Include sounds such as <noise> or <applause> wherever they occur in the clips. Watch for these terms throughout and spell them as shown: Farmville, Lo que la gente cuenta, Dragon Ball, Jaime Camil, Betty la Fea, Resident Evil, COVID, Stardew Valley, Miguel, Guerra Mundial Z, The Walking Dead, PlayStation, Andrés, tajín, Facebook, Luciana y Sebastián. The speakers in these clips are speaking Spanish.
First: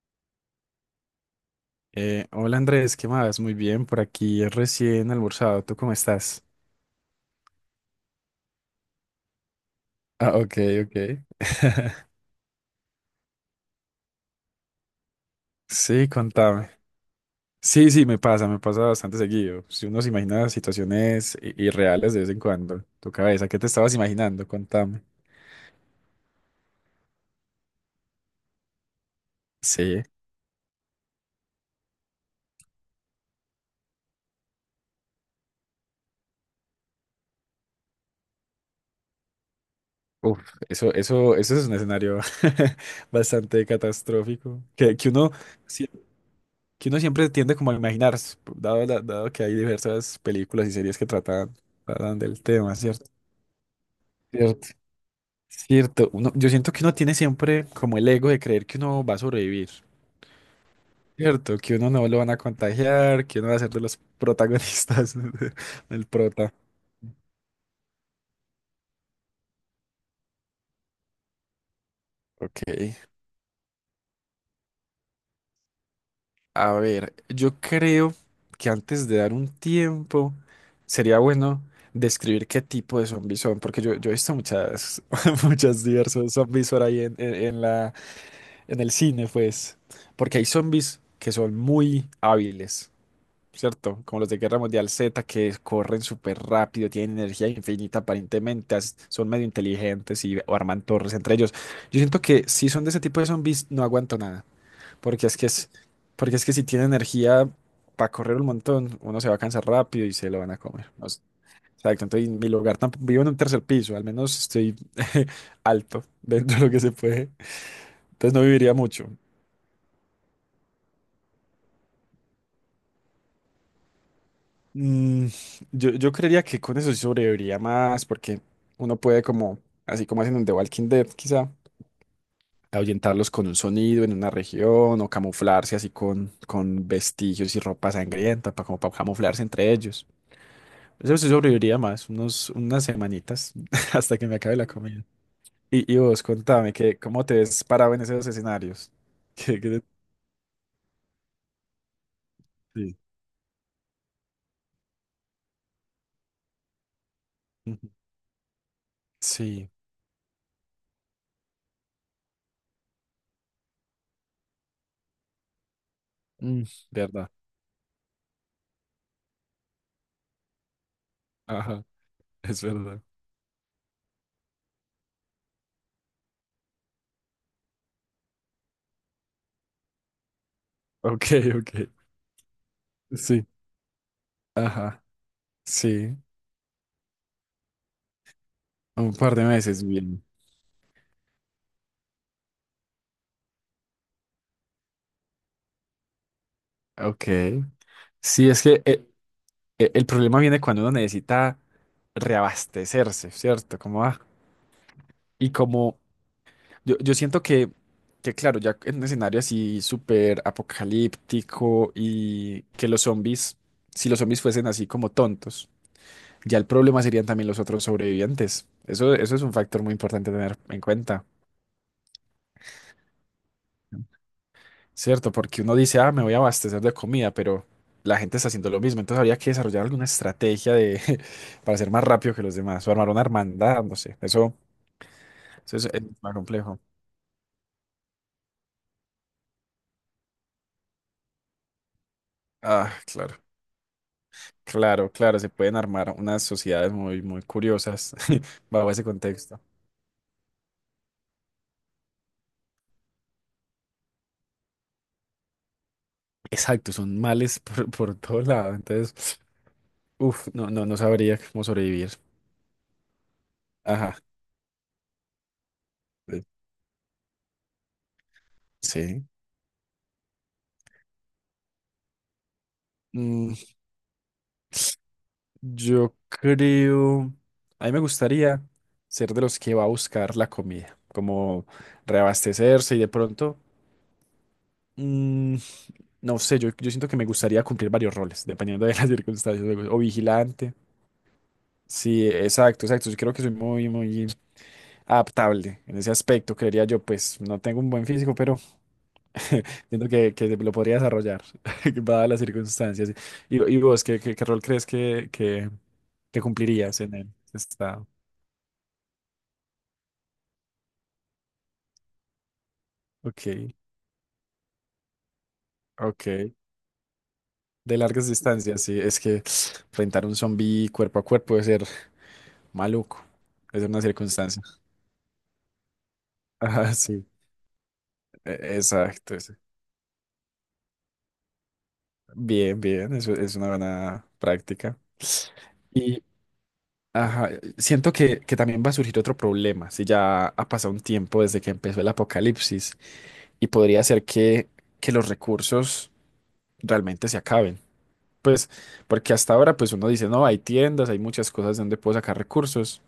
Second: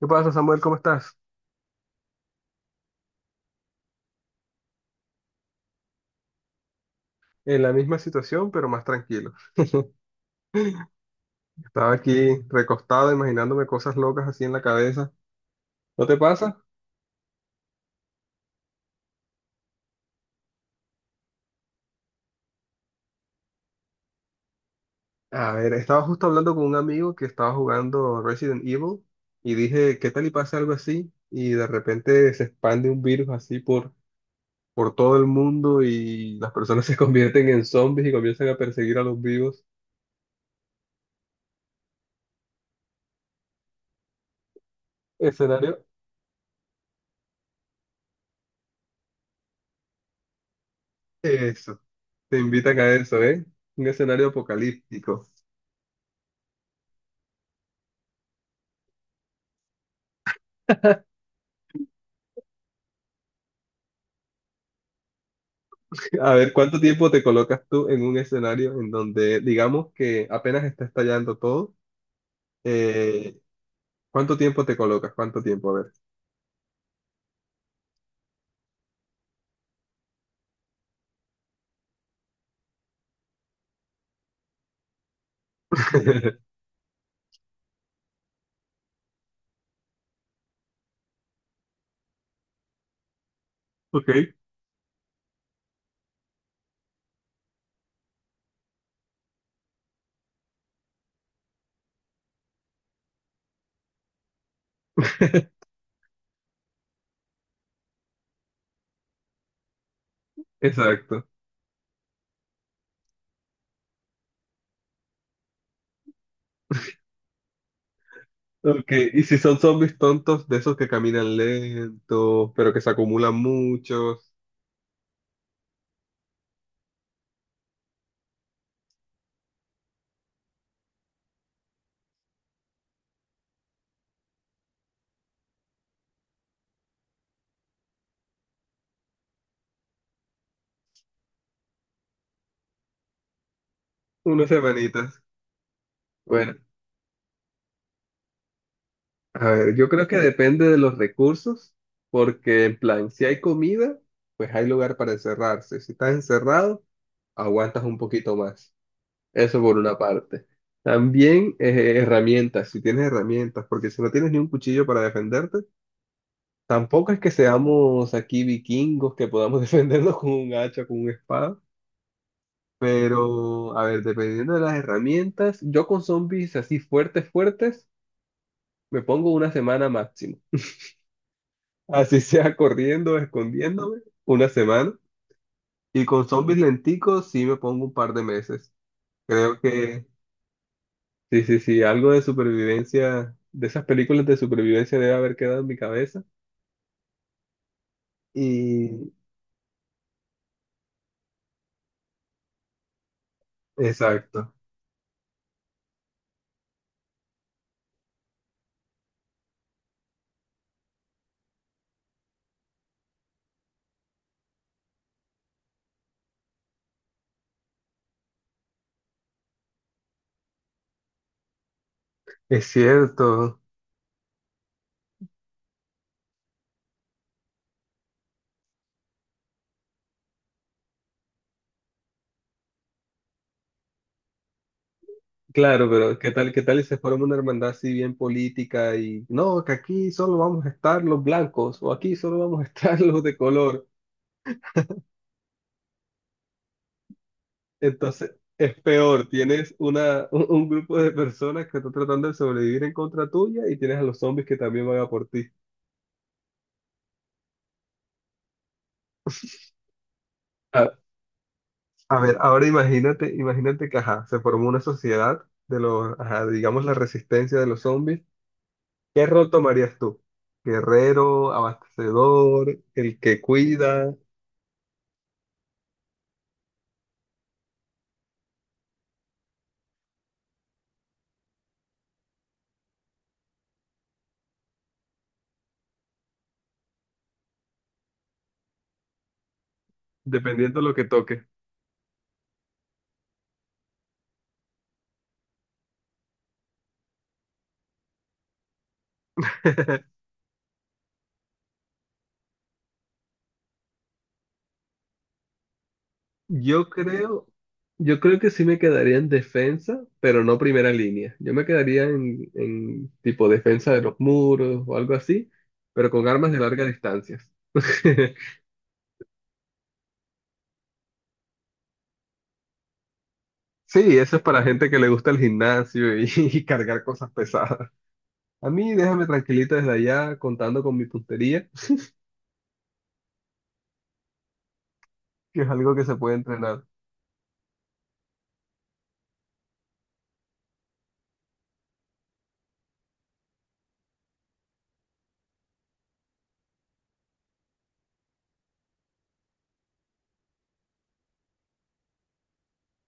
¿Qué pasa, Samuel? ¿Cómo estás? Hola Andrés, ¿qué más? Muy bien, por aquí recién almorzado. ¿Tú cómo estás? En la misma situación, pero más tranquilo. Ah, ok, ok. Estaba aquí recostado, imaginándome cosas locas así en la cabeza. ¿No Sí, te pasa? contame. Sí, sí, me pasa bastante seguido. Si uno se imagina situaciones irreales de vez en cuando, tu cabeza, ¿qué te estabas imaginando? Contame. A ver, estaba justo hablando con un amigo que estaba jugando Resident Evil y dije, Sí. ¿qué tal y pasa algo así? Y de repente se expande un virus así por todo el mundo y las personas <laughs> se convierten en zombies y comienzan a perseguir a los vivos. Uf, eso es un escenario <laughs> bastante catastrófico que uno, Escenario, sie- que uno siempre tiende como a imaginar, dado que hay diversas películas y series que tratan, eso. tratan Te del tema, invitan a ¿cierto? eso, ¿eh? Un escenario apocalíptico. Cierto, uno, yo siento que uno tiene siempre como el ego de creer que uno va a sobrevivir, <laughs> ¿cierto? Que uno no lo van a contagiar, que uno va a ser de los protagonistas <laughs> del A ver, prota. ¿cuánto tiempo te colocas tú en un escenario en donde digamos que apenas está estallando todo? Ok, Eh, ¿Cuánto tiempo te colocas? ¿Cuánto tiempo? A ver. a ver, yo creo que antes de dar un tiempo sería bueno describir qué tipo de zombies son, yo he visto muchas, <laughs> muchas diversos <laughs> zombies por ahí en la, en el cine, pues, porque hay zombies que son muy hábiles, ¿cierto? Ok, Como los de Guerra Mundial Z, que corren súper rápido, tienen energía infinita aparentemente, son medio inteligentes y arman torres entre ellos. Yo siento que si son de ese tipo de zombies no aguanto nada, porque es que es, porque es que si tiene energía para correr un montón, uno se va a cansar rápido y se lo van a comer. No sé. exacto. Exacto, entonces en mi lugar tampoco vivo en un tercer piso, al menos estoy <laughs> alto dentro de lo que se puede, entonces no viviría Ok, mucho. y si son zombies tontos, de esos que caminan lentos, pero que se acumulan muchos, Mm, yo creería que con eso sí sobreviviría más, porque uno puede como, así como hacen en The Walking Dead, quizá, ahuyentarlos con un sonido en una región o camuflarse así con vestigios y ropa sangrienta, para, como para camuflarse entre ellos. Eso sí sobreviviría más, unos, unas semanitas <laughs> hasta que me unas acabe la comida. semanitas. Y vos, Bueno, contame, que, ¿cómo te ves parado en esos escenarios? <laughs> a ¿Qué ver, te- yo creo que depende de los recursos, porque en Sí. plan, si hay comida, pues hay lugar para encerrarse. Si estás encerrado, aguantas Ujú. un poquito más. Eso Sí, por una parte. También herramientas, si tienes herramientas, porque si no tienes ni un cuchillo para defenderte, mm, tampoco es que verdad. seamos aquí vikingos que podamos <laughs> defendernos con un hacha, con una espada. Ajá, es verdad. Pero, a ver, dependiendo de las herramientas, yo con zombies así fuertes, fuertes, me pongo una semana máximo. Ok, ok. Así <laughs> sea corriendo, Sí, escondiéndome, una semana. ajá. Y Sí, con zombies lenticos sí me pongo un par de meses. un par de Creo meses, que bien. sí, sí, sí, algo de supervivencia, de esas películas de supervivencia debe haber quedado en mi cabeza. Ok. Sí, es que Y el problema viene cuando uno necesita reabastecerse, ¿cierto? Como, ah, exacto, y como yo siento que, claro, ya en un escenario así súper apocalíptico y que los zombies, si los zombies fuesen así como tontos, ya el problema serían también los otros sobrevivientes. Eso es un factor muy importante a tener en cuenta. es cierto. ¿Cierto? Porque uno dice, ah, me voy a abastecer de comida, pero la gente está haciendo lo mismo. Entonces habría que desarrollar alguna estrategia de, <laughs> para ser más rápido que los demás, o armar una hermandad, no sé. Eso Claro, es pero más qué tal complejo. si se forma una hermandad así bien política y no, que aquí solo vamos a estar los blancos o aquí solo vamos a Ah, estar <laughs> los claro. de color? Claro, claro, se pueden armar unas sociedades muy, muy curiosas Entonces <laughs> es bajo ese peor, contexto. tienes un grupo de personas que están tratando de sobrevivir en contra tuya y tienes a los zombies que también van a por ti. Exacto, son males por todo lado. Entonces, uff, no, no sabría cómo sobrevivir. A ver, ahora imagínate que, Ajá. ajá, se formó una sociedad de los, ajá, Eh, digamos, la resistencia de los zombies. sí. ¿Qué rol tomarías tú? Guerrero, abastecedor, el que Mm, cuida, yo creo, a mí me gustaría ser de los que va a buscar la comida, como reabastecerse y de pronto, mm, no sé, yo siento que me gustaría cumplir varios roles, dependiendo de las <laughs> circunstancias, o vigilante. dependiendo de lo que toque. Sí, exacto, exacto. Yo creo que soy muy, muy adaptable en ese aspecto, creería yo, pues no tengo un buen físico, pero siento <laughs> que lo podría desarrollar, <laughs> dadas las circunstancias. Y vos, ¿qué rol crees que Yo cumplirías en el creo, estado? yo creo que sí me quedaría en defensa, pero no primera línea. Yo me quedaría en Ok, tipo defensa de los muros o algo así, pero con armas ok. de larga distancia. <laughs> De largas distancias, sí. Es que enfrentar un zombie cuerpo a cuerpo debe ser maluco. Es una Sí, eso es para circunstancia. gente <laughs> que le gusta el gimnasio y <laughs> y Ajá, cargar sí. cosas pesadas. A mí déjame Exacto. Sí. tranquilito desde allá contando con mi puntería, Bien, bien. Eso es una buena práctica. <laughs> que es algo que se Y puede entrenar. ajá, siento que también va a surgir otro problema. Si ya ha pasado un tiempo desde que empezó el apocalipsis y podría ser que los recursos realmente se acaben. Pues, porque hasta ahora, pues uno dice, no, hay tiendas, hay muchas cosas donde puedo sacar recursos.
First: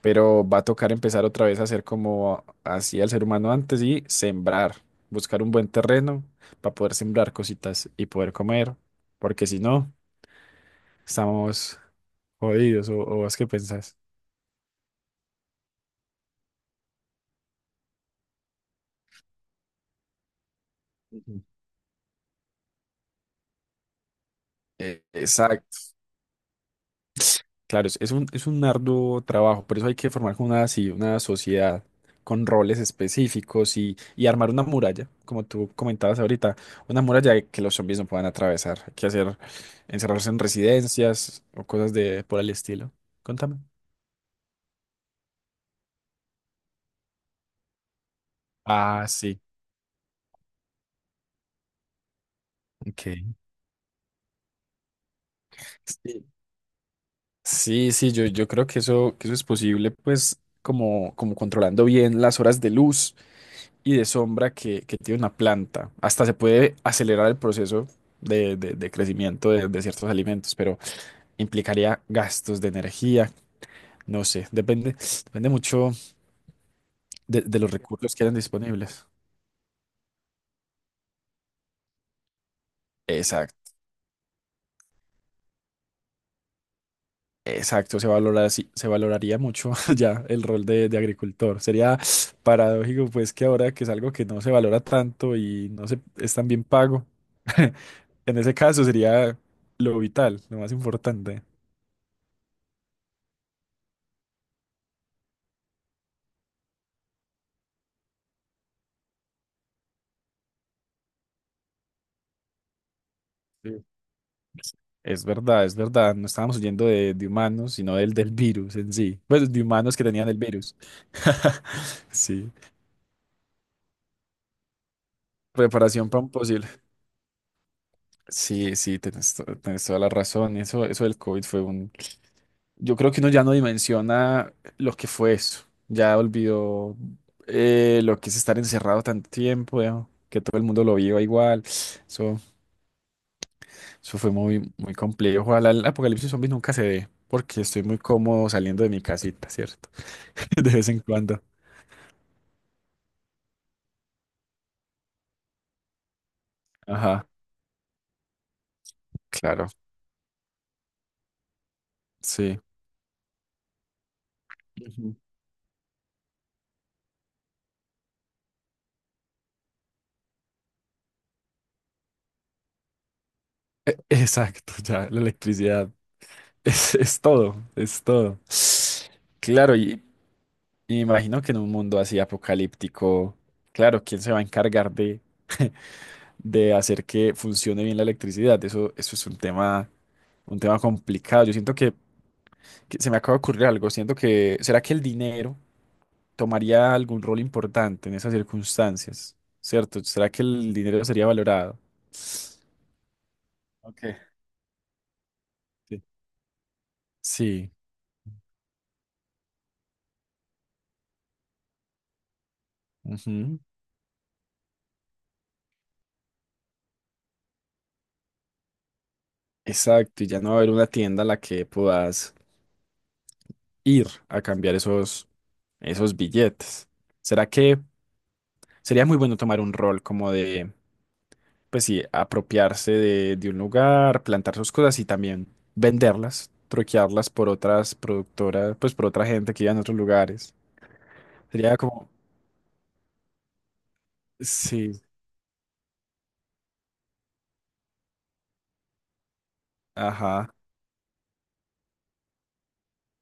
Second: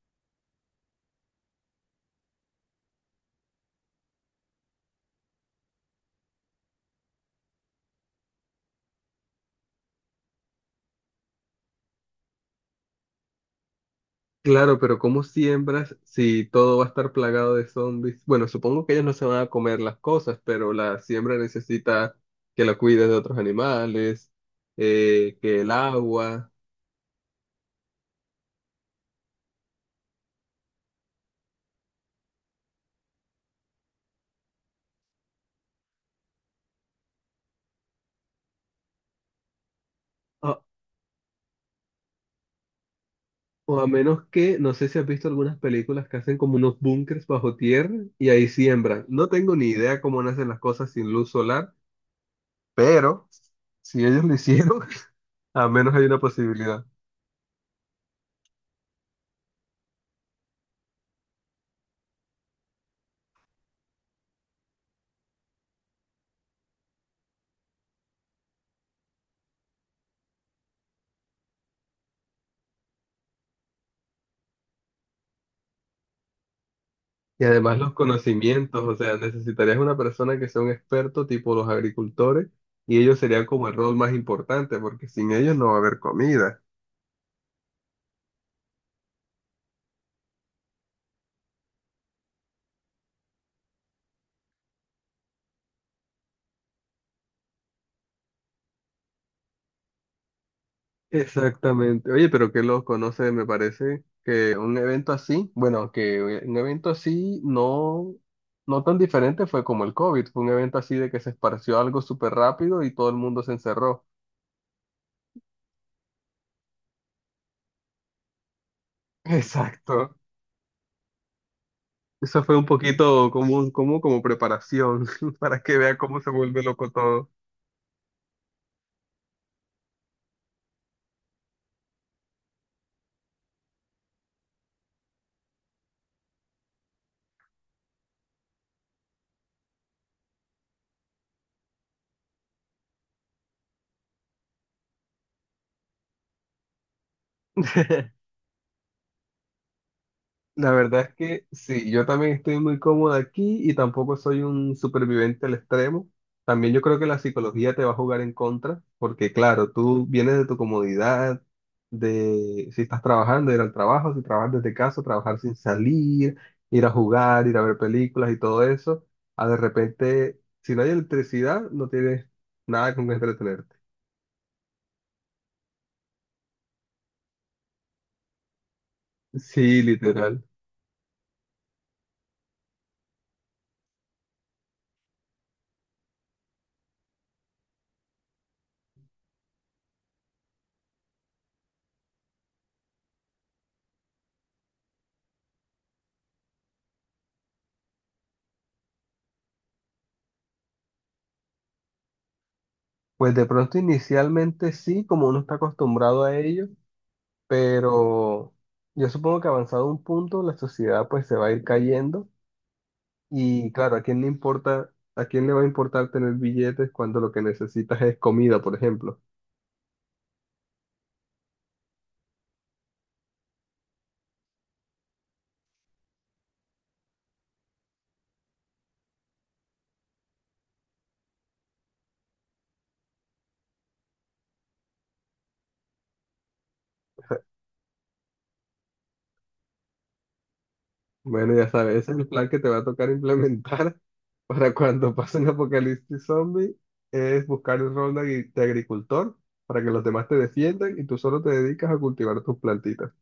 Pero va a tocar empezar otra vez a hacer como hacía el ser humano antes y sembrar, buscar un buen terreno para poder sembrar cositas y poder comer, porque si no, estamos jodidos, o vos qué pensás. Claro, pero ¿cómo siembras si todo va a estar plagado de zombies? Bueno, supongo que ellos no se van a comer las cosas, pero la siembra Ujú. necesita que la cuides de otros animales, que el Exacto. agua, Claro, es un arduo trabajo, por eso hay que formar como una, así, una sociedad con roles específicos y armar una muralla, como tú comentabas ahorita, una muralla que los zombies no puedan atravesar. Hay que hacer encerrarse en o residencias o cosas de por el estilo. Contame. o a menos que, no sé si has visto algunas películas que hacen como unos búnkers bajo tierra y ahí siembran. Ah, No sí. tengo ni idea cómo nacen las cosas sin luz solar, pero Ok. si ellos lo hicieron, <laughs> al menos hay una Sí, posibilidad. sí, sí, yo creo que eso es posible, pues, como, como controlando bien las horas de luz y de sombra que tiene una planta. Hasta se puede acelerar el proceso de crecimiento de ciertos alimentos, pero implicaría gastos de energía, no sé, depende, depende mucho Y de los además los recursos que eran conocimientos, o disponibles. sea, necesitarías una persona que sea un experto tipo los agricultores y ellos serían Exacto. como el rol más importante porque sin ellos no va a haber comida. Exacto, se valora, sí, se valoraría mucho <laughs> ya el rol de agricultor. Sería paradójico, pues, que ahora que es algo que no se valora tanto y no se, es tan bien pago, <laughs> en ese caso sería lo vital, lo más importante. Exactamente. Oye, pero que los conoce, me parece que un evento así, bueno, que un evento así no, no tan diferente fue como el COVID, fue un evento así de que se esparció algo súper rápido y todo el mundo se encerró. Es verdad, es verdad. No estábamos huyendo de humanos, sino del, del virus en sí. Bueno, de humanos que Exacto. tenían el virus. <laughs> Eso Sí. fue un poquito como preparación <laughs> para que vea Preparación cómo para se un vuelve posible. loco todo. Sí, sí, tenés, tenés toda la razón. Eso del COVID fue un... Yo creo que uno ya no dimensiona lo que fue eso. Ya olvidó lo que es estar encerrado tanto tiempo, ya, que todo el mundo lo viva igual. Eso fue muy, muy complejo. Ojalá el apocalipsis zombie nunca se dé, porque estoy muy <laughs> cómodo saliendo de mi casita, ¿cierto? <laughs> De La vez en verdad es cuando. que sí, yo también estoy muy cómoda aquí y tampoco soy un superviviente al extremo. También yo creo que la Ajá, psicología te va a jugar en contra, porque claro, claro, tú vienes de tu comodidad, sí. de si estás trabajando, ir al trabajo, si trabajas desde casa, Ujú. trabajar sin salir, ir a jugar, ir a ver películas y todo eso, a de repente, si no hay electricidad, no tienes nada con que entretenerte. Exacto, ya, la electricidad <laughs> es todo, es todo. Claro, Sí, literal. y imagino que en un mundo así apocalíptico, claro, ¿quién se va a encargar de hacer que funcione bien la electricidad? Eso es un tema complicado. Yo siento que se me acaba de ocurrir algo. Siento que, ¿será que el dinero tomaría algún rol importante en esas circunstancias? ¿Cierto? ¿Será que el dinero sería valorado? Pues de pronto Ok. inicialmente sí, como uno está acostumbrado a ello, Sí, pero yo supongo que avanzado un punto la sociedad pues se va a ir cayendo ujú. y claro, ¿a quién le importa, a quién le va a importar tener billetes cuando lo que necesitas es comida, por ejemplo? Exacto, y ya no va a haber una tienda a la que puedas ir a cambiar esos, esos billetes. ¿Será que sería muy bueno tomar un rol como de, pues sí, apropiarse de un lugar, plantar sus cosas y también venderlas, troquearlas por otras productoras, pues por otra gente que vive en otros lugares? Bueno, ya Sería sabes, como, ese es el plan que te va a tocar implementar <laughs> para sí, cuando pase un apocalipsis zombie, es buscar el rol de de agricultor para que los demás te ajá, defiendan y tú solo te dedicas a cultivar tus plantitas.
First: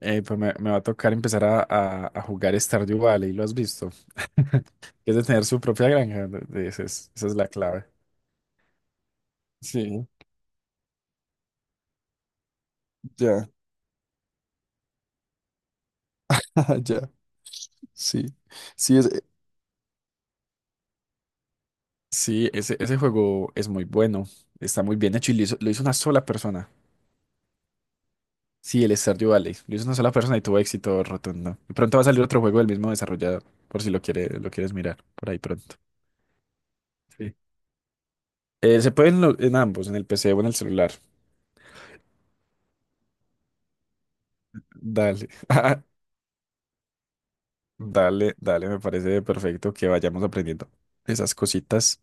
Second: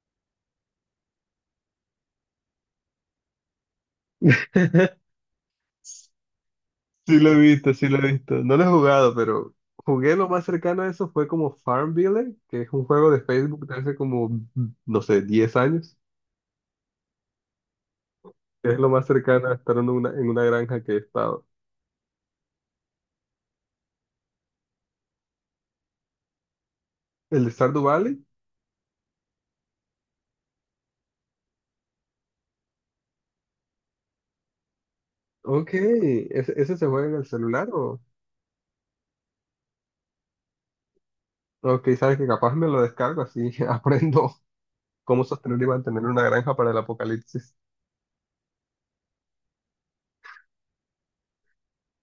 pues me va a tocar empezar a jugar Stardew Valley, ¿lo has visto? <laughs> <laughs> Es de tener su propia granja, Sí esa lo es he la visto, clave. sí lo he visto. No lo he jugado, pero Sí, jugué lo más cercano a eso fue como Farmville, que es un juego de ya, Facebook de hace como, no sé, 10 años. <laughs> ya, sí, Es lo sí, más es, cercano a estar en una granja que he estado. sí, ese juego es muy bueno, está muy bien hecho y lo hizo una sola persona. ¿El de Stardew Valley? Sí, el Stardew Valley, lo hizo una sola persona y tuvo éxito rotundo. Y pronto va a salir otro juego del mismo desarrollador, por si lo quiere, lo quieres mirar, por ahí Ok, pronto. ¿ese, ese se juega en el Sí. celular o...? Se puede en ambos, en el PC o en el celular. Ok, sabes que capaz me lo descargo así, <laughs> aprendo cómo Dale. sostener y <laughs> mantener una granja para el apocalipsis. Dale, dale, me parece perfecto que vayamos aprendiendo esas cositas.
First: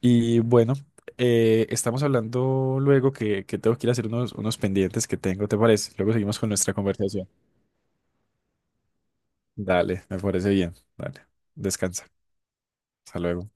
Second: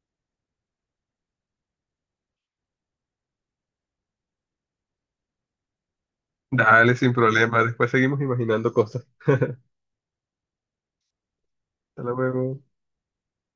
Y bueno, estamos hablando luego que tengo que ir a hacer unos, unos pendientes que tengo, ¿te parece? Luego seguimos con nuestra Dale, sin conversación. problema, después seguimos imaginando cosas. Dale, me parece bien. Dale, descansa. Hasta luego. Hasta luego.